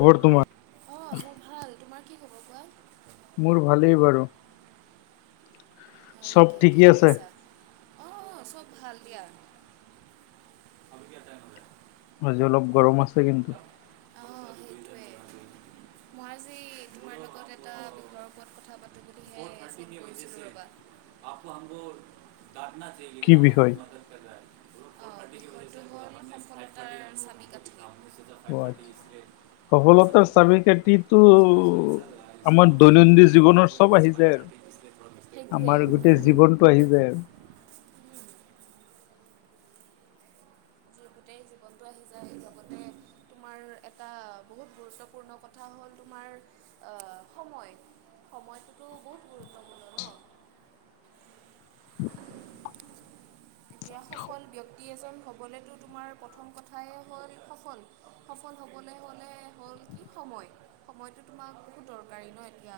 খবৰ তোমাৰ? অ' মোৰ ভাল তোমাৰ কি খবৰ কোৱা। মোৰ ভালেই বাৰু। হয় চব নেকি কি ঠিকেই আছে। কৰিছা। অ, অ' চব ভাল দিয়া। আজি অলপ গৰম আছে কিন্তু। অ' সেইটোৱে। মই আজি তোমাৰ লগত এটা বিষয়ৰ ওপৰত কথা পাতো বুলিহে আহিছিলো ৰবা। [inaudible] কি বিষয়? [inaudible] [inaudible] [inaudible] অ' আচ্ছা। সফলতাৰ চাবি কাঠিটো আমাৰ দৈনন্দিন জীৱনৰ চব আহি যায় আৰু। সেইটোৱে। আমাৰ গোটেই জীৱনটো আহি যায় আৰু। উম, গোটেই জীৱনটো আহি যায় লগতে, তোমাৰ এটা বহুত গুৰুত্বপূৰ্ণ কথা। কথা হ'ল তোমাৰ সময় সময়টোতো বহুত গুৰুত্বপূৰ্ণ ন। এতিয়া সফল ব্যক্তি এজন হ'বলৈতো তোমাৰ প্ৰথম কথাই হ'ল সফল। সফল হ'বলৈ হ'লে হ'ল কি সময়। সময়টো তোমাক বহুত দৰকাৰী ন এতিয়া।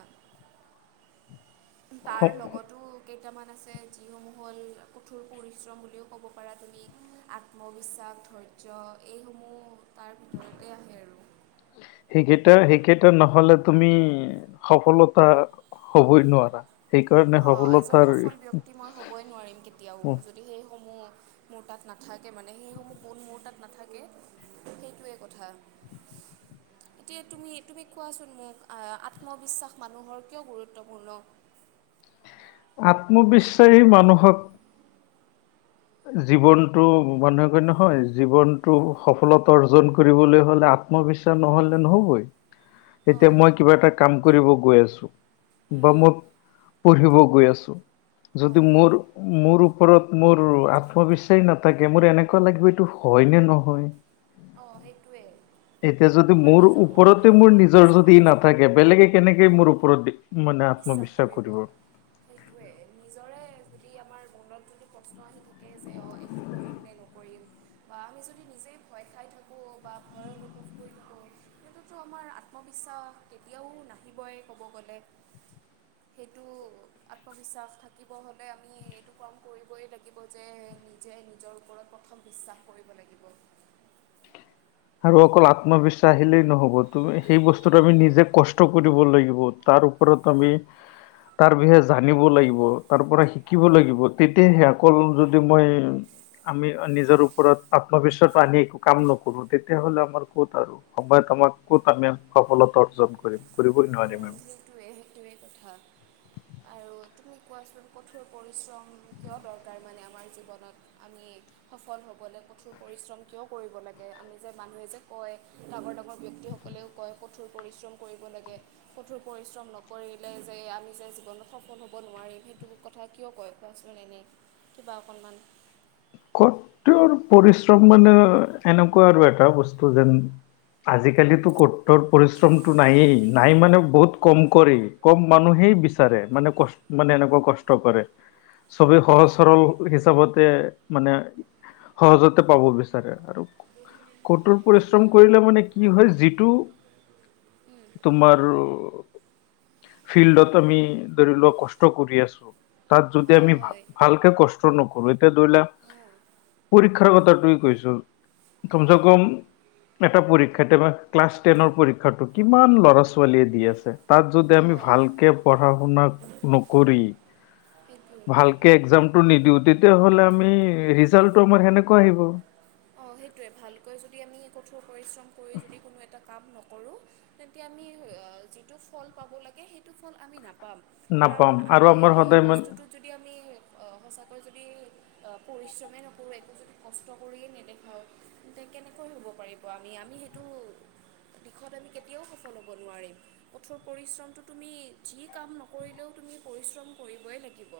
তাৰ স- লগতো কেইটামান আছে যিসমূহ হ'ল কঠোৰ। পৰিশ্ৰম বুলিও ক'ব পৰা তুমি আত্মবিশ্বাস, ধৈৰ্য এইসমূহ। তাৰ ভিতৰতে আহে আৰু। সেইকেইটা, সেইকেইটা নহ'লে তুমি সফলতা হবই নোৱাৰা। সেইকাৰণে অ', এজন সফলতাৰ সফল ব্যক্তি মই হ'বই নোৱাৰিম, কেতিয়াও যদি সেইসমূহ মোৰ তাত নাথাকে মানে, সেইসমূহ গুন মোৰ তাত নাথাকে সেইটোৱে কথা। [inaudible] এতিয়া তুমি, তুমি কোৱাচোন মোক, আত্মবিশ্বাস মানুহৰ কিয় গুৰুত্বপূৰ্ণ? আত্মবিশ্বাসী মানুহক জীৱনটো মানুহে কয় নহয়, জীৱনটো সফলতা অৰ্জন কৰিবলৈ হ'লে আত- ম বিশ্বাস নহ'লে নহ'বই। [inaudible] এতিয়া মই কিবা এটা কাম কৰিব গৈ আছো, বা উম, মই পঢ়িব গৈ আছোঁ যদি হয় মোৰ, মোৰ ওপৰত মোৰ উম, আত্মবিশ্বাস নাথাকে, মোৰ এনেকুৱা লাগিব এইটো হয় নে নহয়। অ', সেইটোৱে। এতিয়া যদি আমাৰ মোৰ নিজৰ ওপৰতে মনতে মোৰ নিজৰ প্ৰশ্ন যদি আহি যাব, নাথাকে বেলেগে কেনেকে অ'। মোৰ ওপৰত মানে বিশ্বাস আত্মবিশ্বাস কৰিব, সেইটোৱে। নিজৰে যদি আমাৰ মনত যদি প্ৰশ্ন আহি থাকে যে, অ' এইটো কৰিম নে নকৰিম? বা আমি যদি নিজেই ভয় খাই থাকোঁ বা ভয় অনুভৱ কৰি থাকোঁ। সেইটোতো আমাৰ আত্মবিশ্বাস, কেতিয়াও নাহিবই ক'ব গ'লে। সেইটো আত্মবিশ্বাস থাকিব হ'লে আমি, এইটো কাম কৰিবই লাগি যে, নিজে নিজৰ, ওপৰত প্ৰথম বিশ্বাস কৰিব লাগিব। আৰু অকল আত্মবিশ্বাস আহিলেই নহ'ব, তুমি সেই বস্তুটো আমি নিজে কষ্ট কৰিব লাগিব। তাৰ ওপৰত আমি। তাৰ বিষয়ে জানিব লাগিব, তাৰ পৰা শিকিব লাগিব, তেতিয়াহে, অকল যদি মই আমি নিজৰ ওপৰত আত্মবিশ্বাসটো আনি একো কাম নকৰোঁ, তেতিয়া হ'লে আমাৰ ক'ত আৰু। সময়ত আমাক ক'ত, আমি সফলতা অৰ্জন কৰিম, কৰিবই নোৱাৰিম আমি। সেইটোৱে, সেইটোৱে। তথা আৰু তুমি কোৱাচোন, কঠোৰ পৰিশ্ৰম কিয় দৰকাৰ মানে আমাৰ জীৱনত। আমি সফল হ'বলৈ কঠোৰ পৰিশ্ৰম কিয় কৰিব লাগে, আমি যে মানুহে যে কয় ডাঙৰ, ডাঙৰ ব্যক্তিসকলেও কয়, কঠোৰ পৰিশ্ৰম কৰিব লাগে, কঠোৰ পৰিশ্ৰম নকৰি যে আমি যে জীৱনত সফল হ'ব নোৱাৰিম, সেইটো কথা কিয় কয়, কোৱাচোন এনেই। কিবা অকণমান। কঠোৰ পৰিশ্ৰম মানে এনেকুৱা আৰু এটা বস্তু যেন আজিকালিটো কঠোৰ পৰিশ্ৰমটো নাইয়েই, নাই মানে বহুত কম কৰে। কম মানুহেই বিচাৰে, মানে ক' মানে এনেকুৱা কষ্ট কৰে। চবে সহজ সৰল, হিচাপতে মানে, সহজতে পাব বিচাৰে আৰু। কঠোৰ পৰিশ্ৰম উম, কৰিলে মানে কি হয়, যিটো উম। তোমাৰ। [unintelligible] ফিল্ডত আমি ধৰি লোৱা কষ্ট কৰি আছোঁ। তাত যদি অঁ আমি হয় ভালকে কষ্ট নকৰোঁ, এতিয়া ধৰি লোৱা। অঁ পৰীক্ষাৰ কথাটোৱে কৈছো, কমচে অঁ কম এটা পৰীক্ষাতে বা ক্লাছ টেনৰ পৰীক্ষাটো, কিমান ল'ৰা ছোৱালীয়ে দি আছে। তাত যদি আমি অঁ ভালকে পঢ়া শুনা নকৰি সেইটো ভালকে এক্সামটো নিদিও, তেতিয়া হ'লে আমি ৰিজাল্টটো আমাৰ সেনেকুৱা আহিব। অ' সেইটোৱে, ভালকৈ যদি আমি কঠোৰ পৰিশ্ৰম কৰি, যদি কোনো এটা কাম নকৰোঁ। তেন্তে আমি যিটো ফল পাব লাগে সেইটো ফল আমি নাপাম। নাপাম কাৰণ আৰু আমি আমাৰ সেই সদায় মান বস্তুটোত যদি আমি সঁচাকৈ যদি পৰিশ্ৰমেই নকৰোঁ একো যদি কষ্ট কৰিয়ে নেদেখ [unintelligible] কেনেকৈ হ'ব পাৰিব আমি, আমি সেইটো দিশত আমি কেতিয়াও সফল হ'ব নোৱাৰিম। কঠোৰ পৰিশ্ৰমটো তুমি যি কাম নকৰিলেও তুমি পৰিশ্ৰম কৰিবই লাগিব।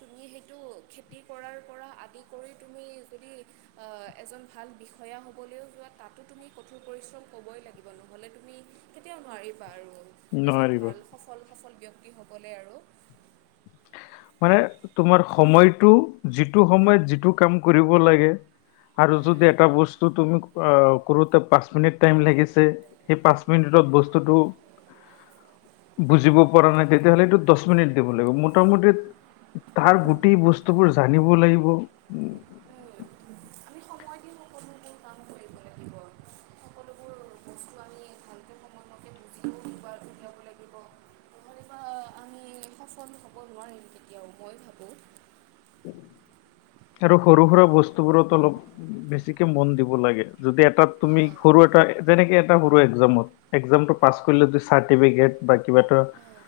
তুমি সেইটো খেতি কৰাৰ পৰা আদি কৰি তুমি যদি আ এজন ভাল বিষয়া হ'বলৈও যোৱা তাতো তুমি কঠোৰ পৰিশ্ৰম ক'বই লাগিব নহ'লে তুমি কেতিয়াও নোৱাৰিবা আৰু এজন নোৱাৰিব ভাল সফল, সফল ব্যক্তি হ'বলৈ আৰু। মানে তোমাৰ সময়টো যিটো সময়ত যিটো কাম কৰিব লাগে। আৰু যদি এটা বস্তু তুমি কৰোতে পাঁচ মিনিট টাইম লাগিছে সেই পাঁচ মিনিটত বস্তুতটো বুজিব পৰা তেতিয়াহ'লে এইটোত মিনিট দিব লাগিব মোৰ মোটামুটি তাৰ গোটেই বস্তুবোৰ জানিব লাগিব। উম, আমি সময় দি সকলোবোৰ কাম কৰিব লাগিব। সকলোবোৰ বস্তু আমি ভালকৈ সময়মকে বুজিবও উলিয়াব লাগিব। নহলেবা আমি সফল হ'ব নোৱাৰিম কেতিয়াও মই ভাবোঁ। [inaudible] আৰু সৰু সুৰা বস্তুবোৰত অলপ বেছিকে মন দিব লাগে যদি এটাত তুমি অঁ সৰু এটা যেনেকে এটা সৰু একজামত একজামটো পাছ কৰিলে যে চাৰ্টিফিকেট বা কিবা এটা অঁ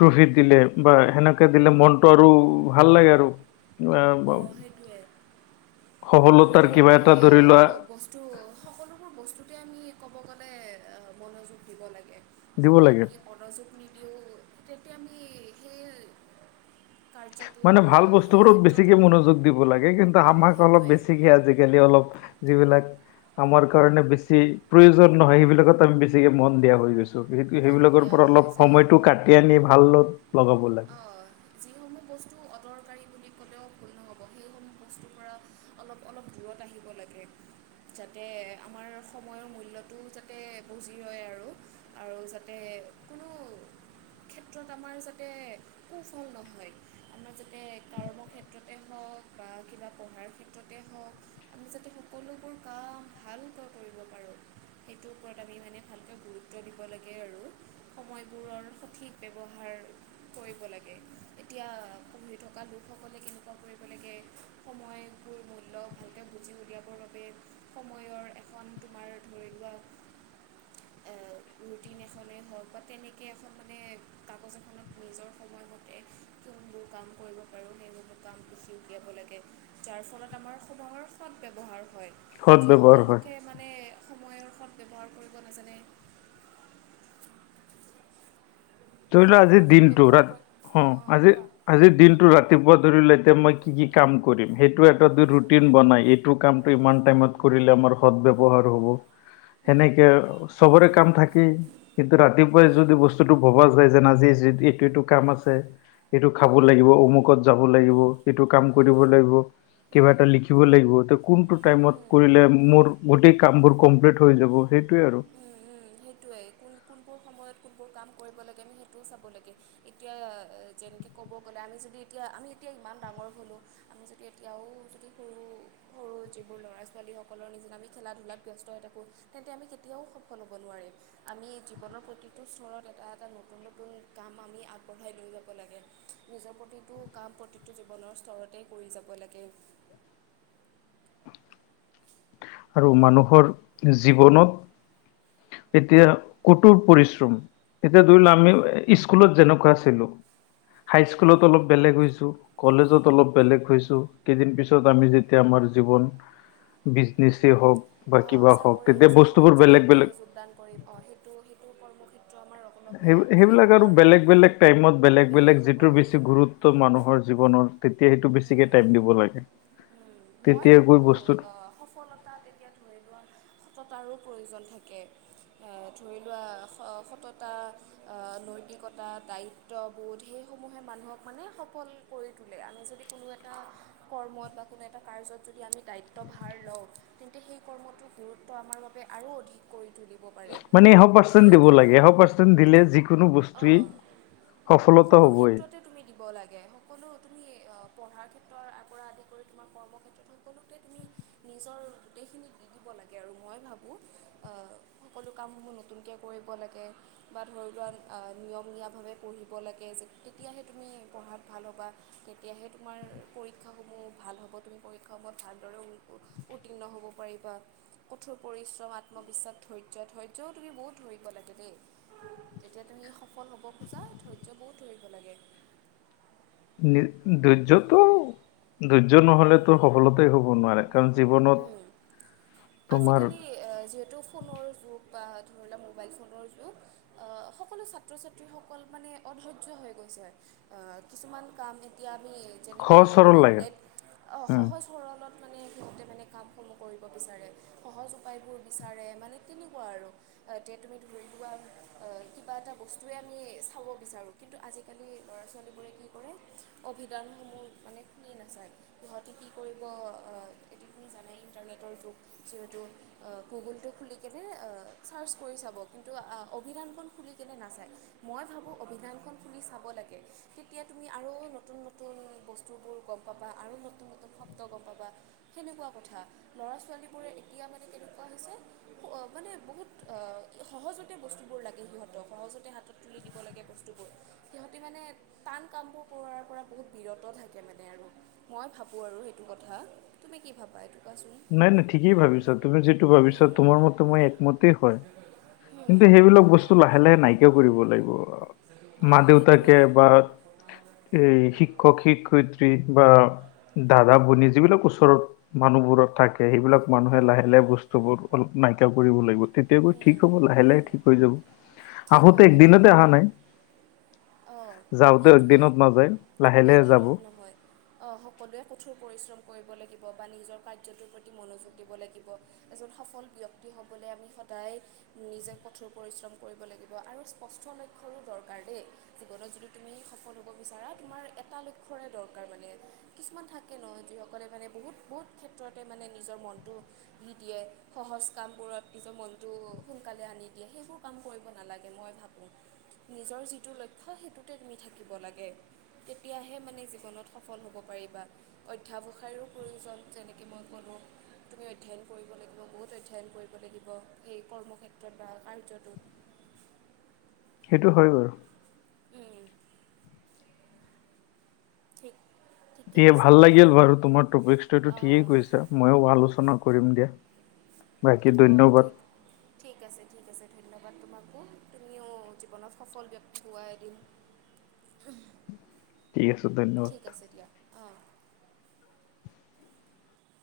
ট্ৰফিত দিলে বা সেনেকে দিলে মনটো আৰু ভাল লাগে আৰু। আহ, ব- অ' সেইটোৱে। সফলতাৰ যদি কিবা আমি এটা আ ধৰি লোৱা বস্তু সকলোবোৰ বস্তুতে আমি ক'ব গ'লে মনোযোগ দিব লাগে। দিব যদি লাগে আমি মনোযোগ তেন্তে আমি সেই কাৰ্যটোত মানে বা ভাল সেই বস্তুবোৰত বেছিকে ক্ষেত্ৰটোত মনোযোগ দিব লাগে কিন্তু অঁ আমাক অলপ সেইটোৱে বেছিকে আজিকালি অলপ যিবিলাক আমাৰ কাৰণে বেছি প্ৰয়োজন নহয় সেইবিলাকত আমি বেছিকে মন দিয়া হৈ গৈছো। সেইটো মন সেইবিলাকৰ দিয়া পৰা হৈ অলপ যায় সময়তটো কাটি আনি ভালত লগাব লাগে। যিসমূহ বস্তু অদৰকাৰী বুলি ক'লেও ভুল নহ'ব সেইসমূহ বস্তুৰ পৰা অলপ অলপ দূৰত আহিব লাগে। যাতে আমাৰ সময়ৰ মূল্যটোও যাতে বজি ৰয় আৰু। আৰু যাতে কোনো ক্ষেত্ৰত আমাৰ যাতে সুফল নহয়, আমাৰ যাতে কৰ্মক্ষেত্ৰতে হওক বা কিবা পঢ়াৰ ক্ষেত্ৰত ততে হওক আমি যাতে সকলোবোৰ কাম ভালকৈ কৰিব পাৰোঁ সেইটোৰ ওপৰত আমি মানে ভালকৈ গুৰুত্ব গুৰুত্ব দিব লাগে আৰু সময়বোৰৰ সঠিক ব্যৱহাৰ। কৰিব লাগে এতিয়া পঢ়ি থকা লোকসকলে কেনেকুৱা কৰিব লাগে সময়বোৰ মূল্য ভালকে বুজি উলিয়াবৰ বাবে সময়ৰ এখন তোমাৰ ধৰি লোৱা ৰুটিন এখনেই হওক বা তেনেকৈ এখন মানে কাগজ এখনত নিজৰ সময়মতে কোনবোৰ কাম কৰিব পাৰোঁ সেইসমূহ কাম লিখি উলিয়াব লাগে। যাৰ ফলত আমাৰ সময়ৰ সৎ ব্যৱহাৰ হয়। সদ ব্যৱহাৰ যিসকল হয় লোকে মানে সময়ৰ সৎ ব্যৱহাৰ কৰিব নাজানে ধৰি লোৱা আজিৰ সময়ৰ সৎ দিনটো ব্যৱহাৰ ৰাত কৰি অঁ অ' অঁ আজি কোৱা আজিৰ দিনটো ৰাত ৰাতিপুৱা ধৰি লোৱা এতিয়া মই কি কি কাম কৰিম সেইটো এটা দু ৰুটিন বনাই এইটো কামটো ইমান টাইমত কৰিলে আমাৰ সদ ব্যৱহাৰ হ'ব। উম সেনেকে চবৰে কাম থাকেই কিন্তু ৰাতিপুৱাই উম যদি বস্তুটো এইটো এইটো কাম আছে, এইটো উম খাব উম লাগিব, অমুকত। যাব লাগিব, এইটো কাম কৰিব উম লাগিব। উম কিবা এটা উম লিখিব লাগিব, ত' কোনটো টাইমত উম কৰিলে মোৰ গোটেই কামবোৰ কমপ্লিট হৈ যাব? সেইটোৱে আৰু। উম উম সেইটোৱে, কোন কোনবোৰ সময়ত কোনবোৰ কাম কৰিব লাগে, আমি সেইটোও চাব লাগে। এতিয়া যেনেকে ক'ব গ'লে, আমি যদি এতিয়া আমি এতিয়া ইমান ডাঙৰ হ'লোঁ। আমি যদি এতিয়াও যদি সৰু, সৰু যিবোৰ ল'ৰা-ছোৱালীসকলৰ নিচিনা আমি খেলা ধূলাত ব্যস্ত হৈ থাকোঁ। তেন্তে আমি কেতিয়াও সফল হ'ব নোৱাৰিম। আমি জীৱনৰ প্ৰতিটো স্তৰত এটা এটা নতুন নতুন কাম আমি আগবঢ়াই লৈ যাব লাগে। নিজৰ প্ৰতিটো কাম প্ৰতিটো জীৱনৰ স্তৰতেই কৰি যাব লাগে। আৰু মানুহৰ জীৱনত এতিয়া কঠোৰ পৰিশ্ৰম এতিয়া ধৰি লোৱা, আমি স্কুলত যেনেকুৱা আছিলোঁ, হাইস্কুলত অলপ বেলেগ হৈছোঁ। কলেজত অলপ বেলেগ হৈছোঁ, কেইদিন পিছত আমি যেতিয়া আমাৰ জীৱন [unintelligible] হওঁক বা অঁ কিবা হওঁক চাকৰিত তেতিয়া বস্তুবোৰ চাকৰিত যেতিয়া বেলেগ আমি বেলেগ যোগদান কৰিম অ সেইটো সেইটো কৰ্মক্ষেত্ৰ আমাৰ অকণমান সেই বেয়া বেলেগ সেইবিলাক হ'ব আৰু বেলেগ বেলেগ টাইমত বেলেগ বেলেগ হ'ব যিটোৰ বেছি উম, গুৰুত্ব মানুহৰ জীৱনত তেতিয়া সেইটো বেছিকে উম। টাইম দিব লাগে। মই তেতিয়া গৈ ভাবোঁ বস্তুত সফলতা, এতিয়া ধৰি লোৱা সততাৰো প্ৰয়োজন থাকে। ধৰি লোৱা স সততা, নৈতিকতা, দায়িত্ব ত বোধ সেইসমূহে মানুহক মানে সফল কৰি তোলে। আমি যদি কোনো এটা কৰ্মত বা কোনে এটা কাৰ্যত যদি আমি দায়িত্ব ভাৰ লওঁ, তেন্তে সেই কৰ্মটোৰ গুৰুত্ব আমাৰ বাবে আৰু অধিক। কৰি তুলিব পাৰে। মানে এশ পাৰ্চেণ্ট দিব সেইটো লাগে, এশ পাৰ্চেণ্ট দিলে যি কোনো বস্তুৱেই অঁ সফলতা সকলো হ'বই। ক্ষেত্ৰতে তুমি দিব লাগে, সকলো তুমি পঢ়াৰ ক্ষেত্ৰৰ পৰা আদি কৰি তোমাৰ কৰ্মক্ষেত্ৰ সকলোতে তুমি নিজৰ গোটেইখিনি দি দিব লাগে আৰু মই ভাবোঁ। সকলো কামসমূহ নতুনকৈ কৰিব লাগে বা ধৰি লোৱা নিয়মীয়াভাৱে পঢ়িব লাগে, তেতিয়াহে তুমি পঢ়াত ভাল হ'বা। তেতিয়াহে তোমাৰ পৰীক্ষাসমূহ ভাল হ'ব, তুমি পৰীক্ষাসমূহত ভালদৰে উত্তীৰ্ণ হ'ব পাৰিবা। কঠোৰ পৰিশ্ৰম, আত্মবিশ্বাস, ধৈৰ্য, ধৈৰ্যও তুমি বহুত ধৰিব লাগে দেই। যেতিয়া তুমি সফল হ'ব খোজা, ধৈৰ্য বহুত ধৰিব লাগে। [unintelligible] ধৈৰ্য্যটো ধৈৰ্য নহলেতো সফলতাই হ'ব নোৱাৰে কাৰণ লাগে জীৱনত তোমাৰ আজিকালি যিহেতু ফোনৰ যুগ বা ধৰি লোৱা মোবাইল ফোনৰ যুগ আহ, সকলো ছাত্ৰ ছাত্ৰীসকল মানে অধৈয্য হৈ গৈছে। কিছুমান কাম এতিয়া আমি যেনেকে সহজ সৰল আমি লাগে উম সহজ সৰলত মানে সিহঁতে মানে কামসমূহ কৰিব বিচাৰে। সহজ উপায়বোৰ বিচাৰে মানে তেনেকুৱা আৰু তে তুমি ধৰি লোৱা কিবা এটা বস্তুৱে আমি চাব বিচাৰোঁ। কিন্তু আজিকালি ল'ৰা ছোৱালীবোৰে কি কৰে, অভিধানসমূহ মানে খুলি নাচায়। সিহঁতি কি কৰিব এইখিনি জানে ইণ্টাৰনেটৰ যুগ যিহেতু। গুগুলটো খুলি কেনে চাৰ্চ কৰি চাব কিন্তু অভিধানখন খুলি কেনে নাচায়। মই ভাবোঁ অভিধানখন খুলি চাব লাগে। তেতিয়া তুমি আৰু নতুন নতুন বস্তুবোৰ গম পাবা আৰু নতুন নতুন শব্দ গম পাবা। সেনেকুৱা কথা। ল'ৰা-ছোৱালীবোৰে এতিয়া মানে কেনেকুৱা হৈছে মানে বহুত সহজতে বস্তুবোৰ লাগে সিহঁতক সহজতে হাতত তুলি দিব লাগে বস্তুবোৰ। সিহঁতি মানে টান কামবোৰ কৰাৰ পৰা, বহুত বিৰত থাকে মানে আৰু মই ভাবো? ভাবোঁ আৰু সেইটো কথা তুমি কি ভাবা এইটো কোৱাচোন। নাই নাই ঠিকেই ভাবিছা তুমি যিটো ভাবিছা মতে মই একমতেই হয়। হুম, কিন্তু সেইবিলাক বস্তু লাহে-লাহে নাইকিয়া কৰিব লাগিব আৰু। অঁ সেইটোৱে মা-দেউতাকে বা এই শিক্ষক-শিক্ষয়িত্ৰী বা দাদা-ভনী যিবিলাক ওচৰত মানুহবোৰত থাকে। সেইবিলাক মানুহে লাহে-লাহে বস্তুবোৰ অলপ নাইকিয়া কৰিব লাগিব। তেতিয় গৈ ঠিক উম, হ'ব, লাহে-লাহে উম, ঠিক হৈ যাব। ঠিক আহোতে হ'ব ঠিক একদিনতে হ'ব অহা নাই। অঁ যাওঁতে সেইটোৱে একদিনত নাযায়, লাহে-লাহে যাব। অ', সকলোৱে কঠোৰ পৰিশ্ৰম কৰিব লাগিব, বা নিজৰ কাৰ্যটোৰ প্ৰতি মনোযোগ দিব লাগিব। এজন সফল ব্যক্তি হ'বলৈ আমি সদায় নিজে কঠোৰ পৰিশ্ৰম কৰিব লাগিব আৰু স্পষ্ট লক্ষ্যৰো দৰকাৰ দেই। জীৱনত যদি তুমি, সফল হ'ব বিচাৰা তোমাৰ এটা লক্ষ্যৰে দৰকাৰ মানে। কিছুমান থাকে ন, যিসকলে মানে বহুত-বহুত ক্ষেত্ৰতে মানে নিজৰ মনটো দি দিয়ে। সহজ কামবোৰত নিজৰ মনটো সোনকালে আনি দিয়ে সেইবোৰ কাম কৰিব নালাগে মই ভাবোঁ। নিজৰ যিটো লক্ষ্য সেইটোতে তুমি থাকিব লাগে। তেতিয়াহে মানে জীৱনত সফল হ'ব পাৰিবা। অধ্যাৱসায়ৰো প্ৰয়োজন যেনেকে মই ক'লোঁ। তুমি অধ্যয়ন কৰিব লাগিব, বহুত অধ্যয়ন কৰিব লাগিব। সেই কৰ্মক্ষেত্ৰত বা কাৰ্যটোত সেইটো হয় বাৰু। উম। ঠিক ঠিকে দিয়া আছে ভাল লাগিল বাৰু তোমাৰ টপিকচটো এইটো ঠিকেই অঁ কৈছা, মইয়ো আলোচনা কৰিম দিয়া। বাকী অ', ধন্যবাদ ঠিক ঠিক আছে, ঠিক আছে, ধন্যবাদ তোমাকো। তুমিও জীৱনত সফল ব্যক্তি হোৱা এদিন। [inaudible] ধন্যবাদ ঠিক আছে দিয়া। অ'।